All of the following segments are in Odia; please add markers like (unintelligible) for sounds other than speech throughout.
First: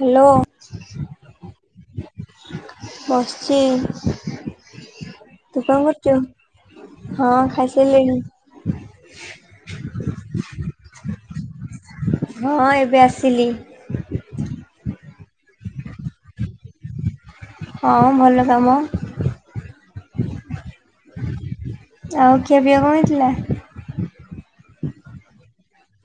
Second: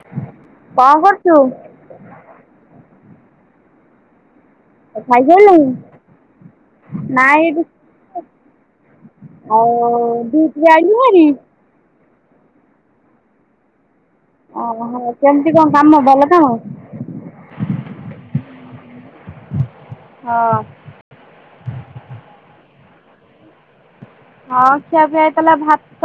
ହ୍ୟାଲୋ କଣ କରୁଛୁ? ବସ୍ଛି। ତୁ ଖାଇସାରିଲୁଣି? କଣ କରୁଛୁ? ହଁ ନାଇଁ ଏଠି ଖାଇସାରିଲିଣି। ଆଉ ଡ୍ୟୁଟିରୁ ଆଇଲୁ ହାରି? ହଁ ଏବେ ଆସିଲି। ଓହୋ କେମତି କଣ କାମ ଭଲ କାମ? ହଁ ଭଲ କାମ। ହଁ। ଆଉ ଖିଆପିଆ କଣ ହେଇଥିଲା? ହଁ ଖିଆ ପିଆ ହେଇଥିଲା ଭାତ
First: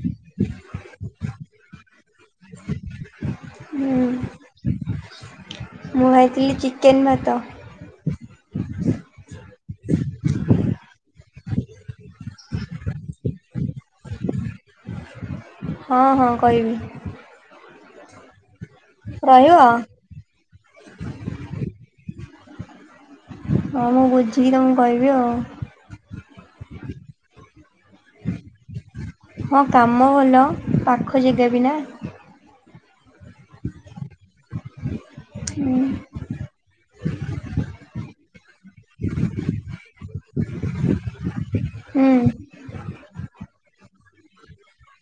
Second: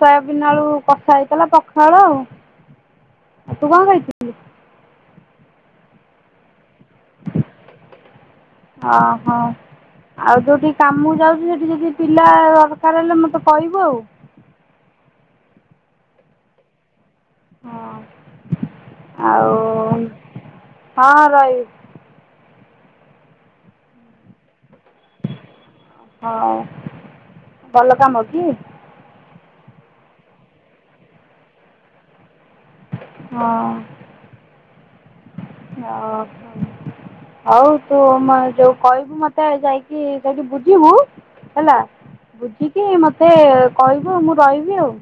ସୋୟାବିିନ ଆଳୁ କଷା, ହେଇଥିଲା ପଖାଳ ଆଉ। ଆଉ ତୁ କଣ ହୁଁ ଖାଇଥିଲୁ? (inaudible) ମୁଁ ଖାଇଥିଲି ଚିକେନ୍, ଭାତ। ଓହୋ ଆଉ ଯୋଉଟି କାମକୁ ଯାଉଚୁ ସେଠି ଯଦି ପିଲା ଦରକାର ହେଲେ ମତେ କହିବୁ ଆଉ। ହଁ ହଁ କହିବି। ହଁ ଆଉ ରହିବ? ହଁ ରହିବି। ହୋଉ ମୁଁ ବୁଝିକି ତମକୁ କହିବି ଆଉ। ହୋଉ ଭଲ କାମ କି? ହଁ କାମ ଭଲ ପାଖ ଜେଗା ବି ନା। ହଁ। ହୁଁ ଆଉ ହୋଉ ତୁ ମ ଯୋଉ କହିବୁ ମତେ ଯାଇକି ସେଠି ବୁଝିବୁ ହେଲା ହୁଁ। ବୁଝିକି ମତେ କହିବୁ ମୁଁ ରହିବି ଆଉ।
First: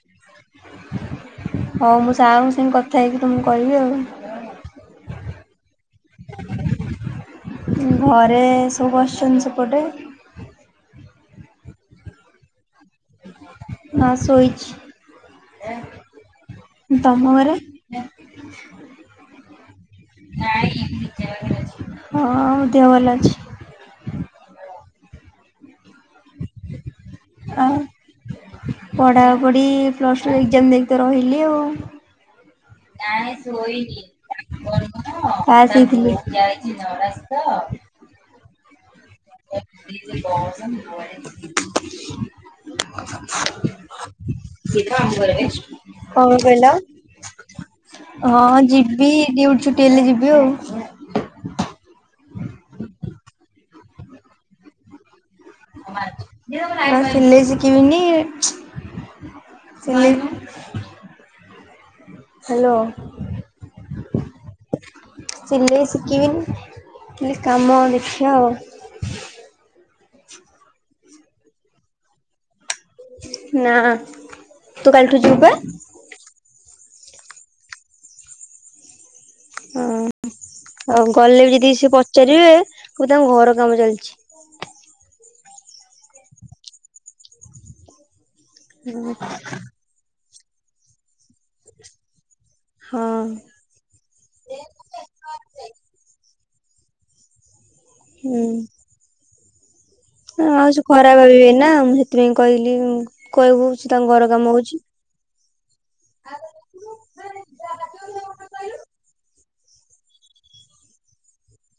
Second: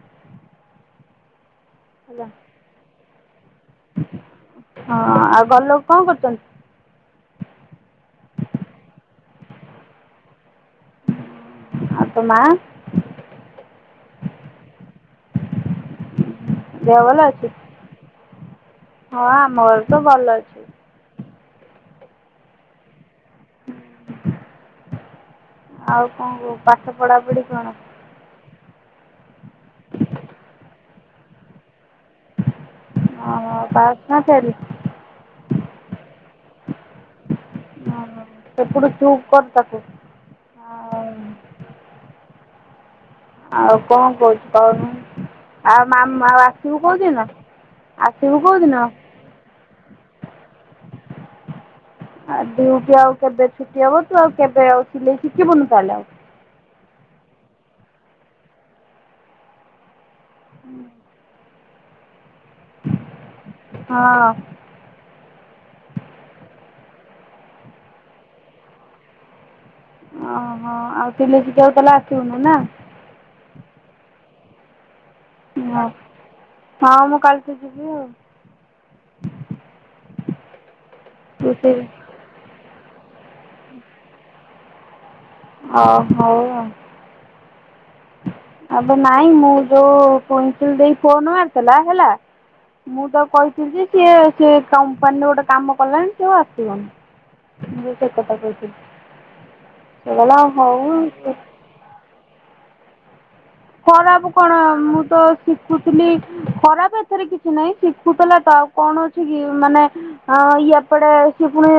ହୋଉ ମୁଁ ହେଲା ସାର୍ ଙ୍କ ସାଙ୍ଗେ କଥା ହେଇକି ତୁମକୁ କହିବି ଆଉ। ହଁ ଆଉ ଘର ଲୋକ କଣ କରୁଛନ୍ତି? ଘରେ ସବୁ ବସିଛନ୍ତି ସେପଟେ। ଆଉ ତୋ ମା? ମା ଶୋଇଛି। ଦେହ ଭଲ ତମ ଅଛି? ଘରେ? ହଁ ଆମ ଘରେ ତ ଭଲ ଅଛି। ହଁ ମୋ ଦେହ ଭଲ ଅଛି। ଆଉ କଣ କଣ ପାଠ ପଢାପଢି କଣ? ଆଉ ପଢାପଢି ପ୍ଲସ ଟୁ ଏଗ୍କ୍ଜାମ ଦେଇକି ତ ରହିଲି ଆଉ। ନାଇଁ ପାସ୍ ଶୋଇନି। ନା ଫେଲ୍? ହଁ ଯାଇଥିଲି। ହଁ ସେପଟୁ ଚୁପ କର ତାକୁ। ଆଉ (inaudible) ଆଉ କଣ କହୁଚୁ କହୁନୁ ଆଉ ମାମ କଣ ଆଉ କହିଲ ଆସିବୁ କୋଉଦିନ? ଆସିବୁ ହଁ କୋଉଦିନ? ଯିବି ଡ୍ୟୁଟି ଛୁଟି ହେଲେ ଯିବି ଆଉ। ଆଉ ଡ୍ୟୁଟି ଆଉ କେବେ ଛୁଟି ହବ ତୁ ଆଉ କେବେ ଆଉ ସିଲେଇ ଶିଖିବୁନୁ। ତା'ହେଲେ ହଁ ସିଲେଇ ଶିଖିବିନି ସିଲେଇ ହ୍ୟାଲୋ। ହଁ। ସିଲେଇ ଶିଖିବିନି ଖାଲି କାମ ଦେଖିଆ ଆଉ। ଓହୋ ଆଉ ସିଲେଇ ସିଖିଆକୁ ତାହେଲେମ ଆସିବୁନୁ ନା। ନାଁ ତୁ କାଲିଠୁ ଯିବୁ ବା? ହଁ ହଁ ମୁଁ କାଲିିଠୁ ଯିବି ଆଉ। ହଁ ଆଉ ଗଲେ ବି ଯଦି ସେ ପଚାରିବେ କହିବୁ ତାଙ୍କ ଘର କାମ ଚାଲିଛି। ହ ହଉ ଆଉ।। ଏବେ ନାଇଁ ମୁଁ ଯୋଉ ଟ୍ୱିନକିଲ ଦେଇ ଫୋନ ମାରିଥିଲା ହେଲା ହଁ ମୁଁ ତ କହି ଆସିଚି। ସିଏ କମ୍ପାନୀ ରେ ଗୋଟେ କାମ କଲାନି ସେ ଆଉ ଆସିବନି। ଠିକ୍ କଥା କହିଁଚୁ। ହ ଆଉ ସେ ଖରାପ୍ ବେଳେ ନା ମୁଁ ସେଥିପାଇଁ କହିଲି କହିବୁ ସେ ତାଙ୍କ ଘର ଖରାପ କାମ କଣ ହଉଛି। ମୁଁ ତ ଶିଖୁଥିଲି ଖରାପ ଏଥେରେ କିଛି ନାହିଁ ଶିଖୁଥିଲା ତ ଆଉ କଣ ଅଛି କି। କି ମାନେ ଏପଡେ ସିଏ ପୁଣି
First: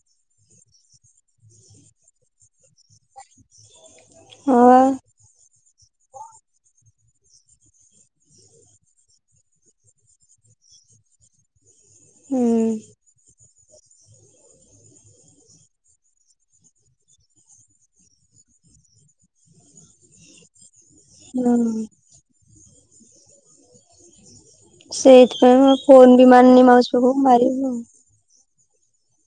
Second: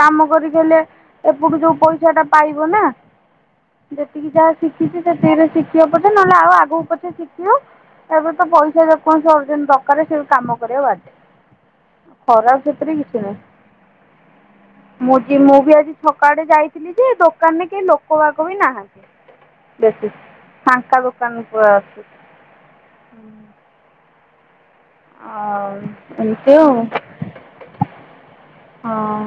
କାମ କରିଦେଲେ ଏପଟୁ ଯୋଉ ପଇସା ଟା ପାଇବ ନା ଯେତିକି ଯାହା ହଁ ଶିଖିଛି ସେଥିରେ ଶିଖିବ ପଛେ ନହେଲେ ଆଉ ଆଗକୁ ପଛେ ଶିଖିବ। ଏବେ ତ ପଇସା ଯେକୌଣସି ଅର୍ଜନ ଦରକାରେ ସେ କାମ କରିବାକୁ ବାଧ୍ୟ। ହୁଁ ଖରାପ୍ ସେଥିରେ କିଛି ନାହିଁ। ମୁଁ ଜି ମୁଁ ବି ଆଜି ଛକ ଆଡେ ଯାଇଥିଲି ଯେ ଦୋକାନରେ କେହି ଲୋକ ବାକ ବି ନାହାନ୍ତି। ବେସି ଫାଙ୍କା ଦୋକାନ ଗୁରା ହୁଁ। ଅଛି। ସେଇଥିପାଇଁ ମୁଁ ଆଉ ଫୋନ୍ ବି ଏମିତି ମାରିନି ଆଉ ମାଉସୀ ପାଖକୁ ମାରିବି ଆଉ। ହଁ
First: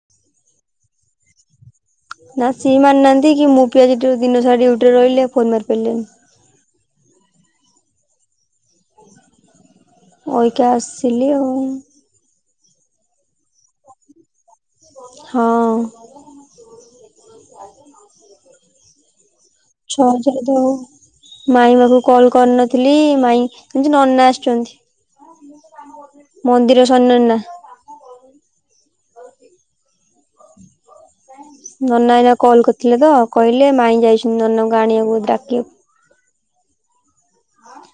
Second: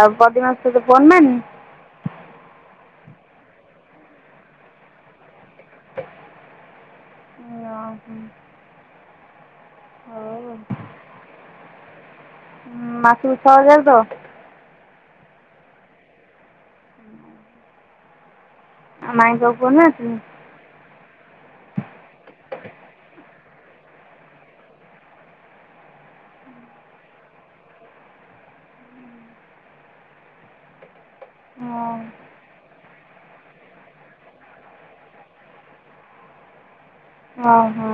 ଆଉ ବଦି ମସି ତୋତେ ଫୋନ୍ ମାନ୍ ନି ନା ସିଏ ମାନ୍ ନାହାନ୍ତି କି ମୁଁ ପିଆ ଜିଟୁରୁ ଦିନ ସାରା ଡିଉଟିରେ ରହିଲି ଆଉ ଫୋନ ମାରପାରିଲିନି। ଓଁହୋ। ଓଇ କେ ଆସିଲି ଆଉ। ମାସକୁ ଛଜାର ତ? ହଁ। ଆଉ ମାଇଁଙ୍କୁ ଆଉ ଫୋନ୍ ମାର୍ ଥିଲୁ। (unintelligible) ମାଇଁ ମାଖକୁ କଲ୍ କରିନଥିଲି ମାଇଁ ଆଜି ନନା ଆସିଛନ୍ତି। (unintelligible) ମନ୍ଦିର ଶନନା। ହଁ ନନା ଏଇନା କଲ୍ କରିଥିଲେ ତ କହିଲେ ମାଇଁ ଯାଇଚି ନନାଙ୍କୁ ଆଣିବାକୁ, ଡାକିବାକୁ। ଓ ହୋ।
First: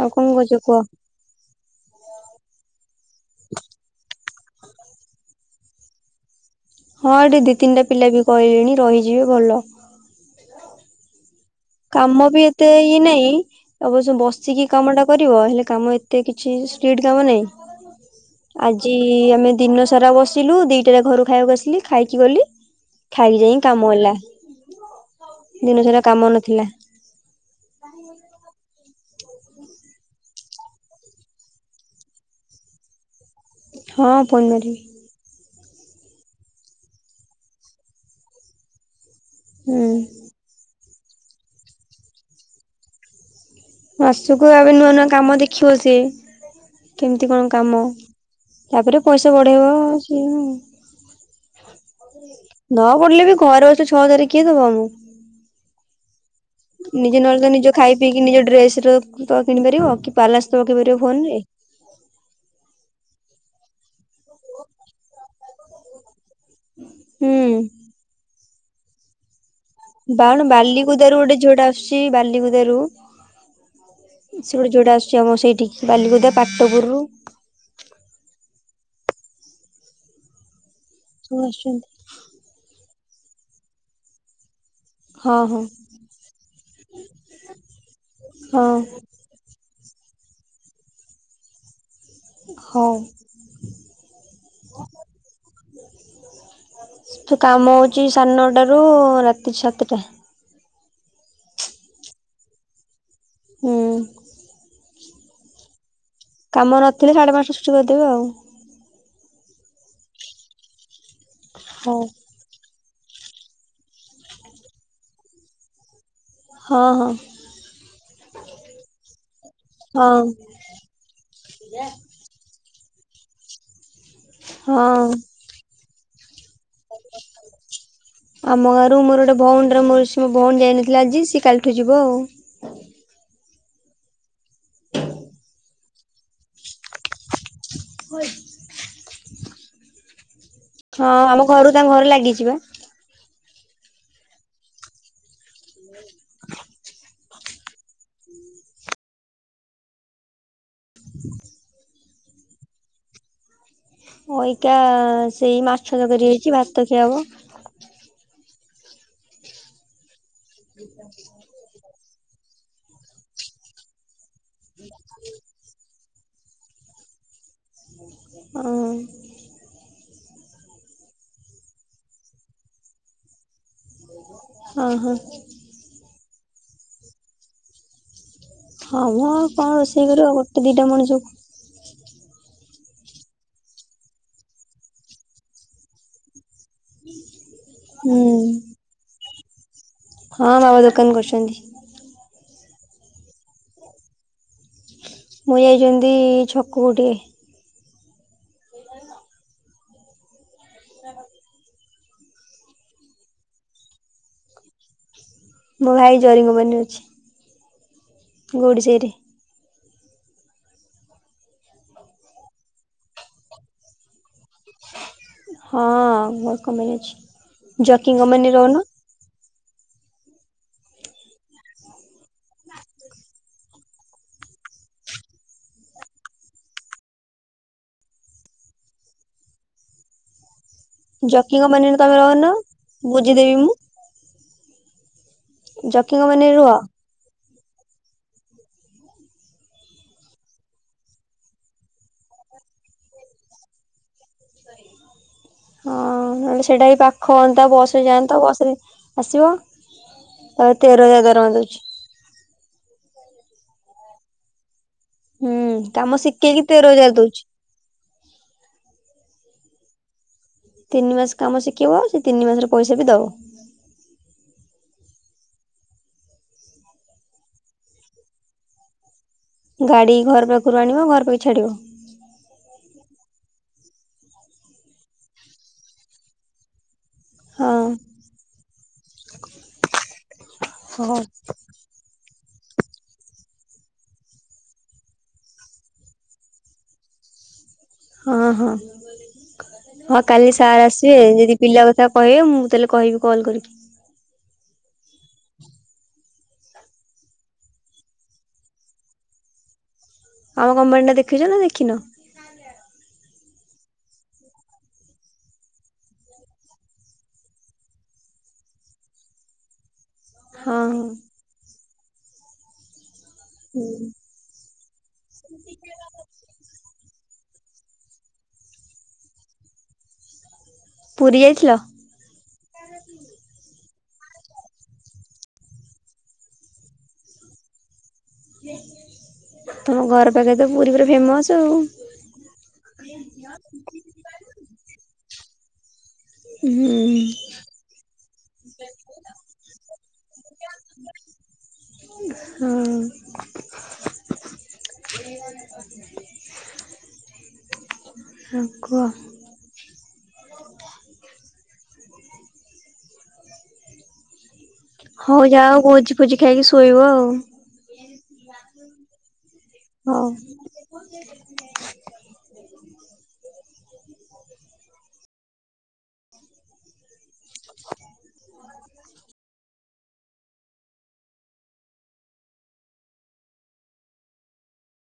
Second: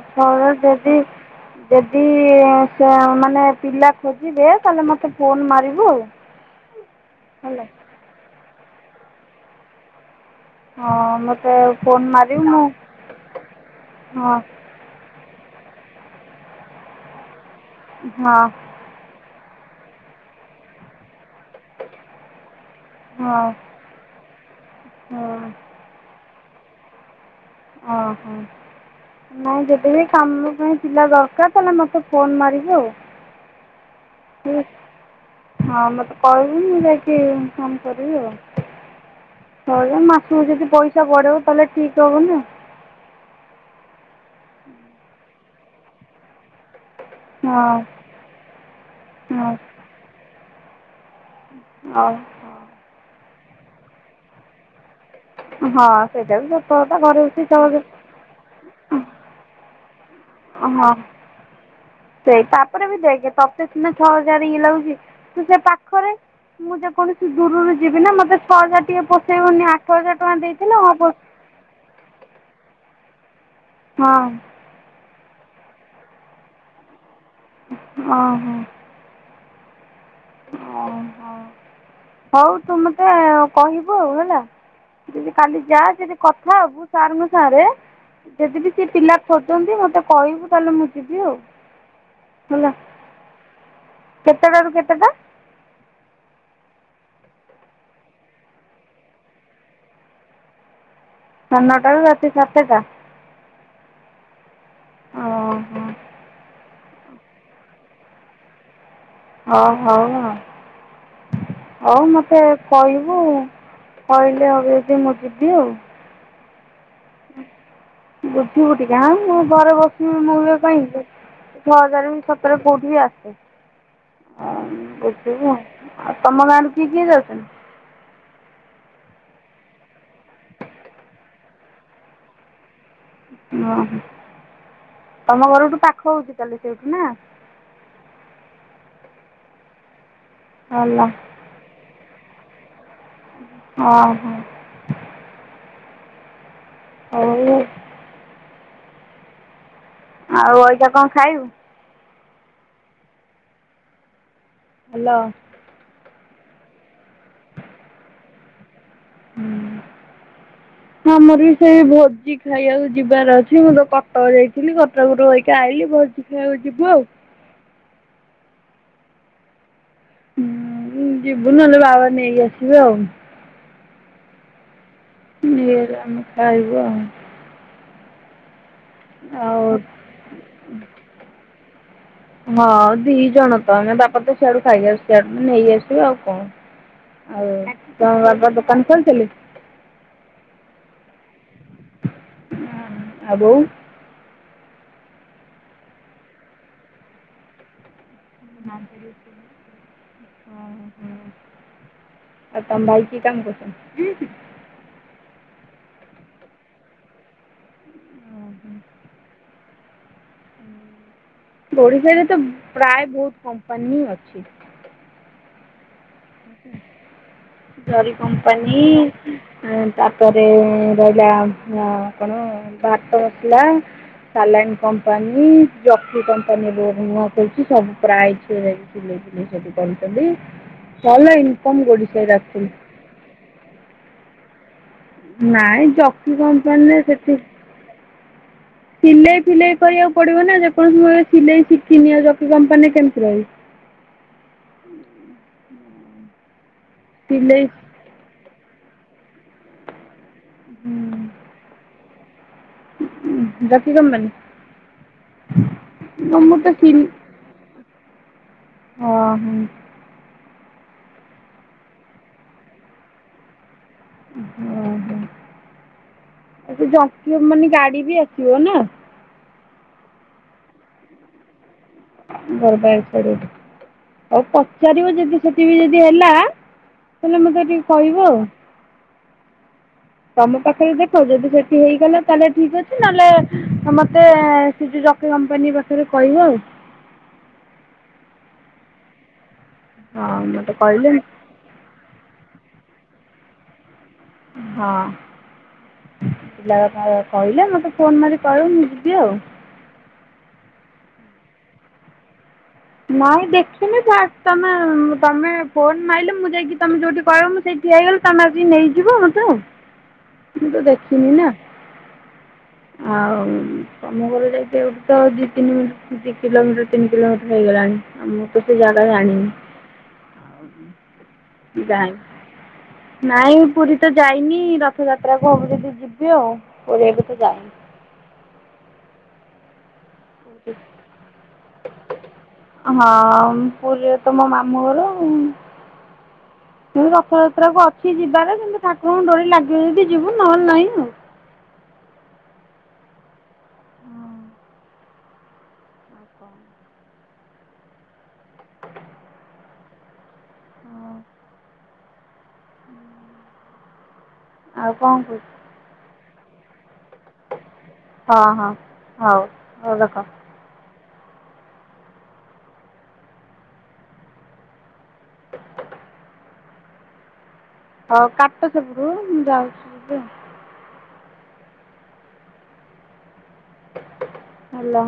ଆଉ କଣ ର କରୁଛ କୁହ? ଯଦି ଯଦି ସେ ଅ ମାନେ ପିଲା ଖୋ ଯିବେ ତାହେଲେ ମତେ ଫୋନ ମାରିବୁ। ହଁ ଏଠି ଦି ହେଲା ତିନିଟା ପିଲା ବି କହିଲେଣି ରହିଯିବେ ଭଲ। ହଁ ମତେ କାମ ବି ଏତେ ଇଏ ନାଇଁ ଅବଶ୍ୟ ହଁ ବସିକି କାମ ଟା କରିବ ହେଲେ କାମ ଏତେ କିଛି ସ୍ଟିଡ କାମ ନାହିଁ। ହଁ। ଜି ଆମେ ଦିନ ସାରା ବସିଲୁ ଦିଟାରେ ଘରୁ ଖାଇଆକୁ ଆସିଲି ଖାଇକି ଗଲି। ହଁ ଖାଇକି ଯାଇଁ କାମ ହେଲା, ହଁ ଦିନ ସାରା କାମ ନଥିଲା। ଓହୋ। ନାଇଁ ଯଦି ବିି କାମ ପାଇଁ ପିଲା ଦରକାର ତାନେ ମୋତେ ଫୋନ ମାରିବୁ। ହଁ ଫୋନ୍ ଠିକ୍ ମାରିବି। ହଁ ମତେ କହିବୁ ମୁଁ ଯାଇକି ଫୋନ୍ କରିବି ହୁଁ। (unintelligible) ମା ତୁ ଯଦି ପଇସା ବଢ଼ଉ ତାହେଲେ ଠିକ ହବ ନା। ମାସକୁ ଆବେ ନୂଆ ନୂଆ କାମ ଦେଖିବ ସିଏ। କେମିତି କଣ ହଁ କାମ ତାପରେ ପଇସା ହଁ ବଢେଇବ ସିଏ ନ। ଅଉ ନ ବଢିଲେ ବି ଘରେ ବସି ଛଅ ହଜାର କିଏ ଦବ ଆମକୁ? ହଁ ସେଇଟା ବି ସତ କଥା ଘରେ ବସିକି ଛଅ ହଜା ଦେଇକି ନିଜ ଡ୍ରେସ ର ତ କିଣି ପାରିବ କି ବାଲାଶ ତ ହଁ ପକେଇପାରିବ ଫୋନ ରେ। ସେଇ ତାପରେ ବି ଦେଖେ ତତେ ସିନା ଛଅ ହଜାର ଇଏ ଲାଗୁଛି ତୁ ସେ ପା ଖରେ ମୁଁ ଯେକୌଣସି ଦୂରରୁ ହୁଁ ଯିବି ନା ମୋତେ ଛଅହଜାର ଟିକେ ପୋସେଇବନି ଆ ବାଣ ବାଲିକୁୁଦ ର ଗୋଟେ ଝିଅଟା ଆସୁଛି ବାଲିକୁୁଦାରୁ। ହଁ। ସେଠୁ ଗୋଟେ ଝିଅଟେ ଆସଚି ଆଉ ମ ସେଇଠି କି ବାଲିଗୋଦା ପାଟପୁରରୁ। ଓ ହୋ। ଓହ। (unintelligible) ଆସୁଛନ୍ତି ହଉ ତୁ ମତେ କହିବୁ ଆଉ ହେଲା। ଯଦି ହଁ କାଲି ହଁ ଯା ଯଦି କଥା ହବୁ ସାରଙ୍କ ସାଙ୍ଗରେ ଯଦି ହଁ ବିି ସେ ପିଲା ଖୋଜନ୍ତି ମତେ କହିବୁ ତାହେଲେ ମୁଁ ଯିବି ଆଉ। ହେଲା। ହଉ। କେତେଟାରୁ କେତେଟା? ସେଠୀ କାମ ହେଉଛି ସାଢ଼େ ନଅଟାରୁ ରାତି ସାତଟା। ସାଢ଼େ ନଅଟା ରୁ ରାତି ସାତଟା। ହୁଁ। ଓହୋ। କାମ ନଥିଲେ ସାଢ଼େ ପାଞ୍ଚଟା ଛୁଟି କରିଦେବେ ଆଉ। ହଉ ହଉ ହଉ। ହଉ ହୋଉ ମତେ କହିବୁ କହିଲେ ଆଉ ଯଦି ମୁଁ ଯିବି ଆଉ। ହଁ ହଁ। ବୁଝିବୁ ଟିକେ ଆଁ ମୁଁ ଘରେ ବସିବି ହଁ। କାଇଁ ପାଇଁ ଛଅ ହଜାର କୋଉଠି ଆସେ ହଁ ବୁଝିବୁ ଆଉ ତମ ଗାଁରେ କିଏ କିଏ ଅଛନ୍ତି? ଆମ ଗାଁରୁ ମୋର ଗୋଟେ ଭଉଣୀର ମୋର ମୋ ଭଉଣୀ ଯାଇନଥିଲା ଆଜି ସିଏ କାଲି ଠୁ ଯିବ ଆଉ। ଓହୋ ତମ ଘରଠୁ ପାଖ ହଉଛି ତାହେଲେ ସେଇଠୁ ନା। ହଏ (unintelligible) ଭଲ ହଁ ଆମ ଘରୁ ତାଙ୍କ ଘରେ ଲାଗିଚି ପା। ହଁ ହ। ହୁଁ (unintelligible) ହଉ। ଆଉ ଏଇନା କଣ ଖାଇବୁ? ଅଇକା ହ୍ୟାଲୋ ସେଇ ମାଛ ତରକାରୀ ହେଇଛି ଭାତ ଖିଆହବ ଆଉ। ଆମର ବି ସେଇ ଭୋଜି ଖାଇବାକୁ ଯିବାର ଅଛି ମୁଁ ତ କଟକ ଯାଇଥିଲି କଟକରୁ ରହିକି ଆଇଲିି ଭୋଜି ଖାଇବାକୁ ଯିବୁ ଆଉ। ହଁ। ହୁଁ ଯିବୁ ନହେଲେ ବାବା ନେଇକି ଆସିବେ ଆଉ। ହଁ ହଁ। ନେଇଆସିଲେ ଆମେ ଖାଇବୁ ଆଉ। ହଁ ମ ଆଉ କଣ ରୋଷେଇ କରିବ ଆଉ ଗୋଟେ ଦିଟା ମଣିଷକୁ। ହଁ ଦି ଜଣ ତ ଆମେ ବାପା ତ ସିଆଡୁ ଖାଇ ଆସୁଛନ୍ତି ସିଆଡୁ ନେଇ ଆସିବେ ଆଉ କଣ? ହଉ ହୁଁ ତମ ବାପା ଦୋକାନ ଖୋଲି ଥିଲେ? ହଁ ବାବା ଦୋକାନ କରିଛନ୍ତି। ଆଉ ବୋଉ? ମୁଁ ଯାଇଛନ୍ତି ଛକକୁ ଟିକେ। ହ (unintelligible) ହଁ (unintelligible) ଆଉ ତମ ଭାଇ କି କାମ କରୁଛନ୍ତି? ମୋ ଭାଇ ଜରିକମ୍ପାନୀ ରେ ଅଛି ଗୋଡ଼ି ସେଇଠି। ଓଡ଼ିଶାରେ ତ ପ୍ରାୟ ବହୁତ କମ୍ପାନୀ ହି ଅଛି। ହଁ ବହୁତ୍ କମ୍ପାନୀ ଅଛି ଜରି ଜକି କମ୍ପାନୀରେ କମ୍ପାନୀ ରହୁନ ତାପରେ ରହିଲା କଣ ଭାତ ବସିଲା ସାଲନ୍ କମ୍ପାନୀ ଜକ୍ କମ୍ପାନୀ ମୁ କହୁଛି ସବୁ ପ୍ରାଇଜଛି ିଲେଇ ଜିନି ସେଠୁ କରୁଛନ୍ତି (unintelligible) ଭଲ ଜକିଙ୍କ ଇନକମ୍ ମାନରେ ତମେ ଓଡ଼ିଶାରେ ରହନ ଆକ୍ଚୁଆଲି ବୁଝିଦେବି ମୁଁ ନାଇଁ ଜକି କମ୍ପାନୀରେ ସେଠି (inaudible) ସିଲେଇ ଫିଲେଇ କରିବାକୁ ପଡିବ ନା ଯେକୌଣସି ଭ ସିଲେଇ ଶିଖିନି ଆଉକି କମ୍ପାନୀରେ କେମିତି ରହିବି। ହଁ ନହେଲେ ସେଟା ବିି ପାଖ ସିଲେଇ ହଅନ୍ତା ବସ ଯାଆନ୍ନ୍ତତା ବସରେ ଆସିବ ଆ ତେର ହଜାର ଦରମା ଦଉଛି। ବାଖି କ ମାନ ହୁଁ କାମ ଶିଖେଇକି ମୁମର ତେର ତ ହଜାର ଦଉଛି ଓହୋ। ତିନି ମାସ କାମ ଶିଖିବ ସେ ତିନି ମାସର ପଇସା ବି ଦବ। ଓହୋ ଆ ସେ ଜ ମାନେ ଗାଡି ବି ଆସିବ ନା। ଗାଡି ଘର ପାଖରୁ ଆଣିବ ଘର ପାଖେ ଛାଡିବ। ଘର ପାଖରେ ଛାଡ଼ିବ। ଆଉ ପଚାରିବ ଯଦି ସେଠି ବି ଯଦି ହେଲା ତାହେଲେ ମୋତେ ହଁ। ଟିକେ କହିବ ଆଉ। ତମ ପାଖରେ ଦେଖ ହଁ। ଯଦି ସେ ହେଇଗଲା ତାହେଲେ ଠିକ ଅଛି ନହେଲେ ମତେ ସେ ଜକି କମ୍ପାନୀ ପାଖରେ କହିବ ଆଉ। ହଁ ହଁ ହଁ କାଲି ମୋତେ ସାର୍ କହିଲେ ଆସିବେ ଯଦି ପିଲା କଥା କହିବେ ମୁଁ ତାହେଲେ କହିବି କଲ୍ କରିକି। ହଁ। ପିଲା କହିଲେ ମତେ ଫୋନ ମାରି କହିବ ମୁ ଯିବି ଆଉ। ଆମ କମ୍ପାନୀ ଟା ଦେଖିଛ ନା ଦେଖିନ? ନାଇଁ ଦେଖିନି ସ ତମେ ତମେ ଫୋନ୍ ମାରିଲେ ମୁଁ ଯାଇକି ତମେ ଯୋଉଠି କହିବ ମୁଁ ସେଇଠି ହେଇଗଲେ ତମେ ଆସି ନେଇଯିବ ମତେ? (inaudible) ମୁ ତ ହଁ ଦେଖିନି ନା। ଆଉ। ହୁଁ। ଆମ ଘର ଯାଇକ ତ ଦୁି ତିନି ଦି କିଲୋମିଟର ତିନି କିଲୋମିଟର ହେଇଗଲାଣି। ଆମେ କିଛି ଯାଗା ଜାଣିନୁ ପୁରୀ ଏ। ଜା ଏ ନାଇଁ ପୁରୀ ତ ଯାଇନି ରଥଯାତ୍ରାକୁ ହବ ଯଦି ଯିବି ଆଉ। ପୁରୀ ଏବେତ ଯାଇନି ତମ ଘର ପାଖେ ତ ପୁରୀ ପୁରା ଫେମସ ଆଉ। ହଁ ପୁରୀରେ ତ ମୋ ମାମୁଁ ଘର ଆଉ। ସେ ରଥଯାତ୍ରା କୁ ଅଛି ଯିବାରେ କିନ୍ତୁ ଠାକୁରଙ୍କୁ ଡୋରି ଲାଗିବ ଯଦି ଯିବୁ ନହେଲେ ନାହିଁ। ହଁ। ହ କୁହ। ଆଉ କ'ଣ ହଉ କହୁଛୁ ଯାହା ଆଉ ଭୋଜି ଫୋଜି ଖାଇକି ଶୋଇବ ଆଉ। ହଁ ହଁ ହଉ। ହଉ ରଖ ହଁଉ। (inaudible) ହଉ କାଟ ସେପଟରୁ ମୁଁ ଯାଉଛି ଆଉ। ହେଲୋ।